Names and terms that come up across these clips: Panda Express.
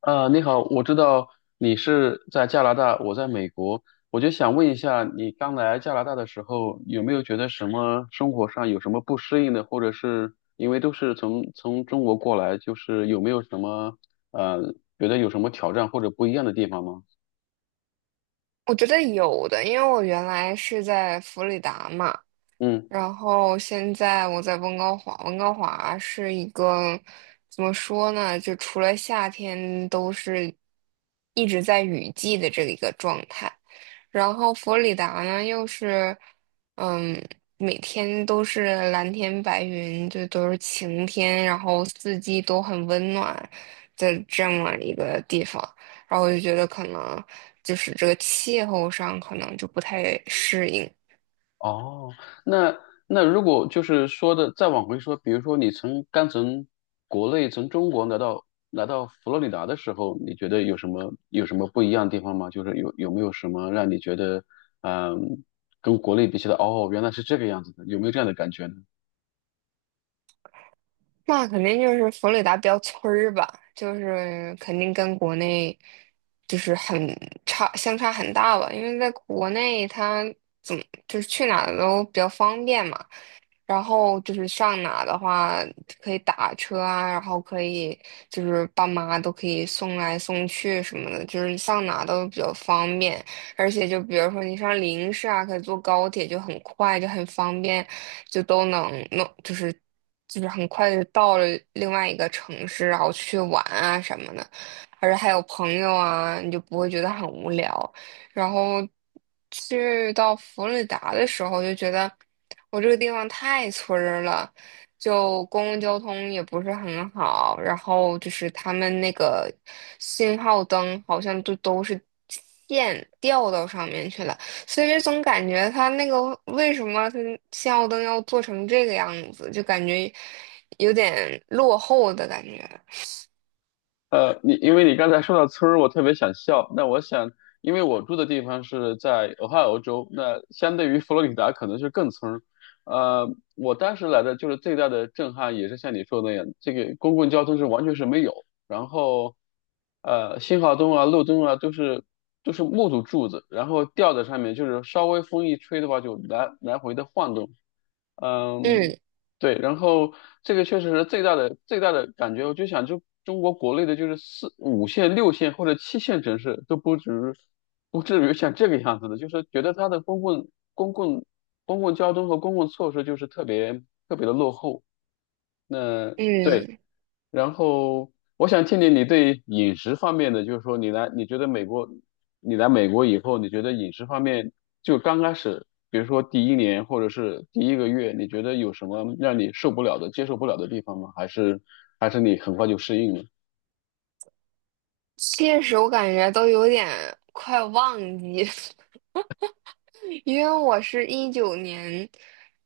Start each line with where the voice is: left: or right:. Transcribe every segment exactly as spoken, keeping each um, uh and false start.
left: 呃，你好，我知道你是在加拿大，我在美国，我就想问一下，你刚来加拿大的时候，有没有觉得什么生活上有什么不适应的，或者是因为都是从从中国过来，就是有没有什么呃，觉得有什么挑战或者不一样的地方吗？
right: 我觉得有的，因为我原来是在弗里达嘛，
left: 嗯。
right: 然后现在我在温哥华。温哥华是一个怎么说呢？就除了夏天都是一直在雨季的这一个状态。然后佛罗里达呢，又是嗯，每天都是蓝天白云，就都是晴天，然后四季都很温暖的这么一个地方。然后我就觉得可能就是这个气候上可能就不太适应。
left: 哦，那那如果就是说的再往回说，比如说你从刚从国内从中国来到来到佛罗里达的时候，你觉得有什么有什么不一样的地方吗？就是有有没有什么让你觉得嗯、跟国内比起来，哦，原来是这个样子的，有没有这样的感觉呢？
right: 那肯定就是佛罗里达标村儿吧，就是肯定跟国内就是很差，相差很大吧。因为在国内，它怎么就是去哪儿都比较方便嘛，然后就是上哪的话可以打车啊，然后可以就是爸妈都可以送来送去什么的，就是上哪都比较方便。而且就比如说你上临市啊，可以坐高铁，就很快，就很方便，就都能弄，就是就是很快就到了另外一个城市，然后去玩啊什么的，而且还有朋友啊，你就不会觉得很无聊。然后去到佛罗里达的时候，就觉得我这个地方太村儿了。就公共交通也不是很好，然后就是他们那个信号灯好像都都是线掉到上面去了，所以就总感觉他那个为什么他信号灯要做成这个样子，就感觉有点落后的感觉。
left: 呃，你因为你刚才说到村儿，我特别想笑。那我想，因为我住的地方是在俄亥俄州，那相对于佛罗里达可能是更村儿。呃，我当时来的就是最大的震撼，也是像你说的那样，这个公共交通是完全是没有，然后呃，信号灯啊、路灯啊都是都是木头柱子，然后吊在上面，就是稍微风一吹的话就来来回的晃动。嗯，
right: 嗯
left: 对，然后这个确实是最大的最大的感觉，我就想就中国国内的就是四五线、六线或者七线城市都不止不至于像这个样子的，就是觉得它的公共公共公共交通和公共措施就是特别特别的落后。那对。
right: 嗯，
left: 然后我想听听你对饮食方面的，就是说你来，你觉得美国，你来美国以后，你觉得饮食方面就刚开始，比如说第一年或者是第一个月，你觉得有什么让你受不了的、接受不了的地方吗？还是还是你很快就适应了？
right: 确实我感觉都有点快忘记。因为我是一九年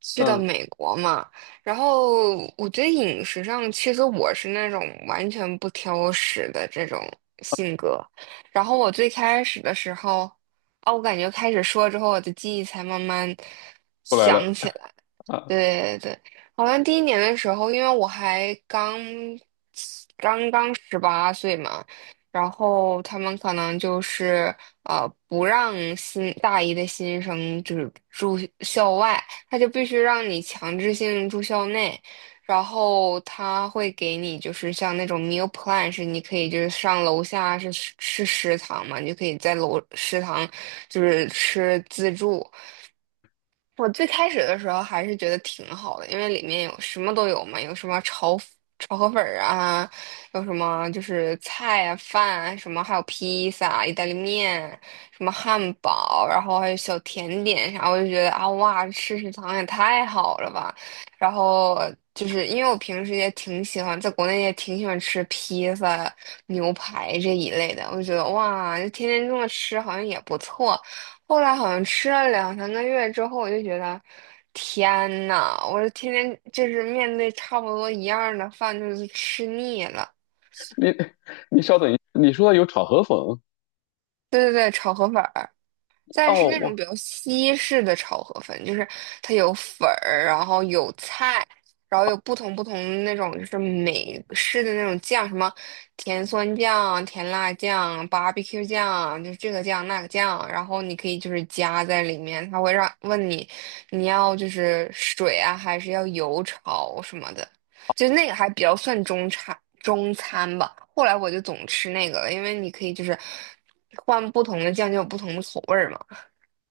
right: 去的
left: 嗯，
right: 美国嘛，然后我觉得饮食上，其实我是那种完全不挑食的这种性格。然后我最开始的时候，啊，我感觉开始说之后，我的记忆才慢慢
left: 过来了
right: 想起来。
left: 啊，
right: 对对对，好像第一年的时候，因为我还刚刚刚十八岁嘛，然后他们可能就是呃不让新大一的新生就是住校外，他就必须让你强制性住校内，然后他会给你就是像那种 meal plan，是你可以就是上楼下是吃食堂嘛，你就可以在楼食堂就是吃自助。我最开始的时候还是觉得挺好的，因为里面有什么都有嘛，有什么炒炒河粉儿啊，有什么就是菜啊、饭啊，什么还有披萨啊、意大利面、什么汉堡，然后还有小甜点啥，我就觉得啊哇，吃食堂也太好了吧。然后就是因为我平时也挺喜欢，在国内也挺喜欢吃披萨、牛排这一类的，我就觉得哇，就天天这么吃好像也不错。后来好像吃了两三个月之后，我就觉得，天呐，我是天天就是面对差不多一样的饭，就是吃腻了。
left: 你 你稍等一，你说有炒河粉
right: 对对对，炒河粉儿。但是那种
left: 哦，
right: 比较西式的炒河粉，就是它有粉儿，然后有菜，然后有不同不同的那种就是美式的那种酱，什么甜酸酱、甜辣酱、barbecue 酱，就是这个酱那个酱，然后你可以就是加在里面，它会让问你你要就是水啊，还是要油炒什么的，就那个还比较算中餐中餐吧。后来我就总吃那个了，因为你可以就是换不同的酱就有不同的口味儿嘛。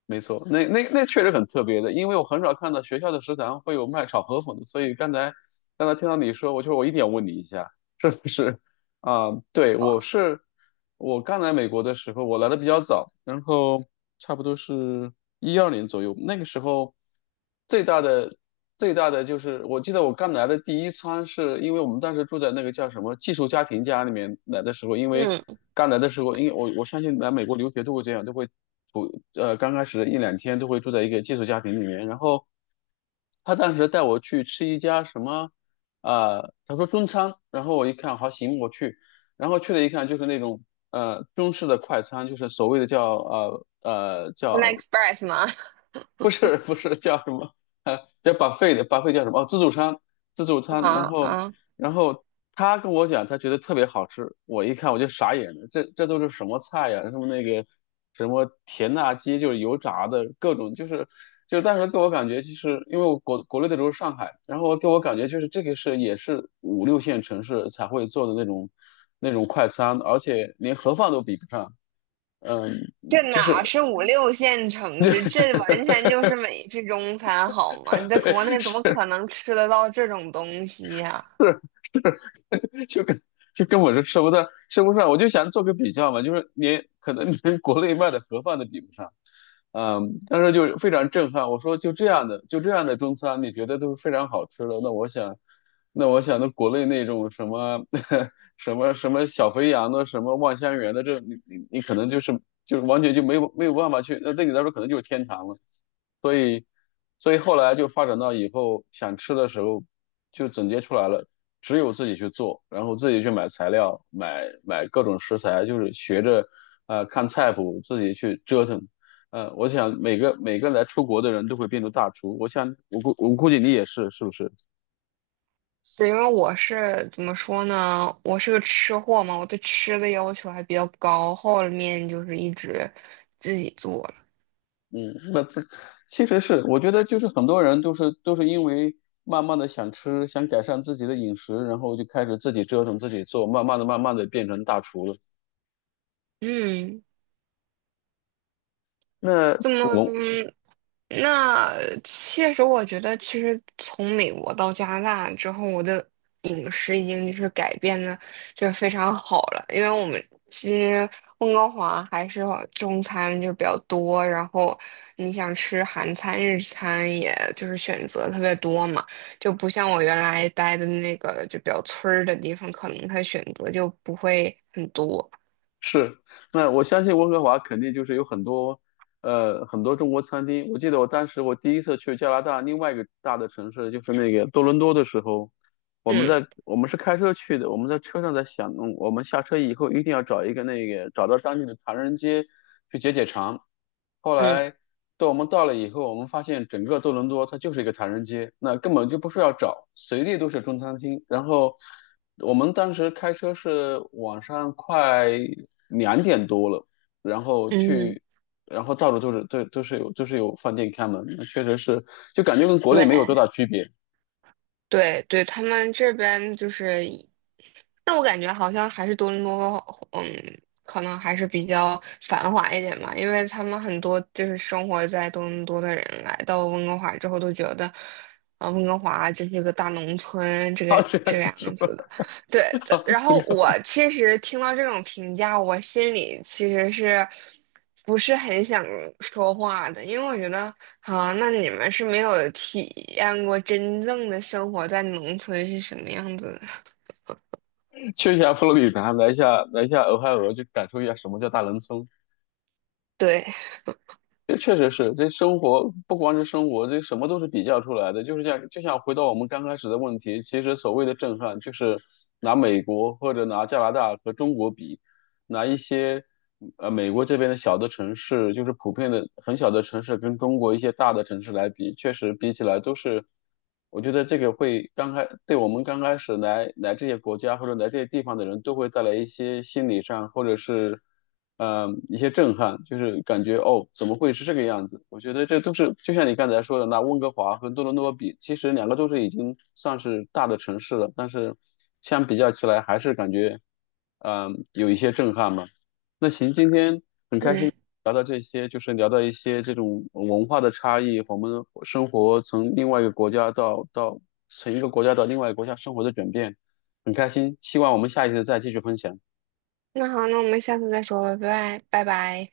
left: 没错，那那那确实很特别的，因为我很少看到学校的食堂会有卖炒河粉的，所以刚才刚才听到你说，我就我一定要问你一下，是不是啊？对，我是我刚来美国的时候，我来的比较早，然后差不多是一二年左右，那个时候最大的最大的就是，我记得我刚来的第一餐是因为我们当时住在那个叫什么寄宿家庭家里面来的时候，因为
right: 嗯
left: 刚来的时候，因为我我相信来美国留学都会这样，就会不呃刚开始的一两天都会住在一个寄宿家庭里面，然后他当时带我去吃一家什么啊、呃他说中餐，然后我一看好行我去，然后去了一看就是那种呃中式的快餐，就是所谓的叫呃呃
right: ，Panda
left: 叫
right: Express 吗？
left: 不是不是叫什么？呃，叫 b u 的 b u 叫什么？哦，自助餐，自助餐。然
right: 啊
left: 后，
right: 啊，
left: 然后他跟我讲，他觉得特别好吃。我一看我就傻眼了，这这都是什么菜呀？什么那个什么甜辣鸡，就是油炸的各种，就是就是当时给我感觉，就是因为我国国内的时候是上海，然后给我感觉就是这个是也是五六线城市才会做的那种那种快餐，而且连盒饭都比不上。嗯，
right: 这
left: 就
right: 哪
left: 是
right: 是五六线 城
left: 就
right: 市？
left: 是
right: 这完全就是美式中餐，好吗？你在
left: 对
right: 国内怎么可能吃得到这种东西呀、
left: 就跟就跟我是吃不到吃不上，我就想做个比较嘛，就是连可能连国内卖的盒饭都比不上，嗯，当时就非常震撼。我说就这样的就这样的中餐，你觉得都是非常好吃的，那我想。那我想，那国内那种什么 什么什么小肥羊的，什么望香园的，这你你你可能就是就是完全就没有没有办法去，那对你来说可能就是天堂了。所以后来就发展到以后想吃的时候，就总结出来了，只有自己去做，然后自己去买材料，买买各种食材，就是学着呃看菜谱自己去折腾。呃，我想每个每个来出国的人都会变成大厨，我想我估我估计你也是，是不是？
right: 是因为我是怎么说呢？我是个吃货嘛，我对吃的要求还比较高，后面就是一直自己做了。
left: 嗯，那这其实是我觉得就是很多人都是都是因为慢慢的想吃，想改善自己的饮食，然后就开始自己折腾自己做，慢慢的慢慢的变成大厨了。
right: 嗯，
left: 那
right: 怎么？
left: 我
right: 那确实，我觉得其实从美国到加拿大之后，我的饮食已经就是改变的，就是非常好了。因为我们其实温哥华还是中餐就比较多，然后你想吃韩餐、日餐，也就是选择特别多嘛，就不像我原来待的那个就比较村儿的地方，可能它选择就不会很多。
left: 是，那我相信温哥华肯定就是有很多，呃，很多中国餐厅。我记得我当时我第一次去加拿大另外一个大的城市，就是那个多伦多的时候，我们在
right: 嗯
left: 我们是开车去的，我们在车上在想，嗯我们下车以后一定要找一个那个找到当地的唐人街去解解馋。后
right: 嗯
left: 来到我们到了以后，我们发现整个多伦多它就是一个唐人街，那根本就不需要找，随地都是中餐厅。然后我们当时开车是晚上快两点多了，然后
right: 嗯，
left: 去，然后到处都是都都是有都是有饭店开门，确实是就感觉跟国内
right: 对。
left: 没有多大区别。
right: 对对，他们这边就是，但我感觉好像还是多伦多，嗯，可能还是比较繁华一点吧，因为他们很多就是生活在多伦多的人来到温哥华之后都觉得，啊、温哥华这是个大农村，这 个
left: 啊，这
right: 这
left: 样
right: 个
left: 子说。
right: 样子的。对的，然
left: 应
right: 后
left: 该
right: 我
left: 吧
right: 其实听到这种评价，我心里其实是不是很想说话的，因为我觉得啊，那你们是没有体验过真正的生活在农村是什么样子的。
left: 去一下佛罗里达，来一下来一下俄亥俄，去感受一下什么叫大农村。
right: 对，
left: 这确实是，这生活不光是生活，这什么都是比较出来的。就是像就像回到我们刚开始的问题，其实所谓的震撼，就是拿美国或者拿加拿大和中国比，拿一些呃美国这边的小的城市，就是普遍的很小的城市，跟中国一些大的城市来比，确实比起来都是，我觉得这个会刚开，对我们刚开始来来这些国家或者来这些地方的人都会带来一些心理上或者是呃一些震撼，就是感觉哦怎么会是这个样子？我觉得这都是就像你刚才说的，拿温哥华和多伦多比，其实两个都是已经算是大的城市了，但是相比较起来还是感觉。嗯，有一些震撼嘛。那行，今天
right: 嗯，
left: 聊到这些，就是聊到一些这种文化的差异，我们生活从另外一个国家到到从一个国家到另外一个国家生活的转变，很开心。希望我们下一次再继续分享。
right: 那好，那我们下次再说吧，拜拜，拜拜。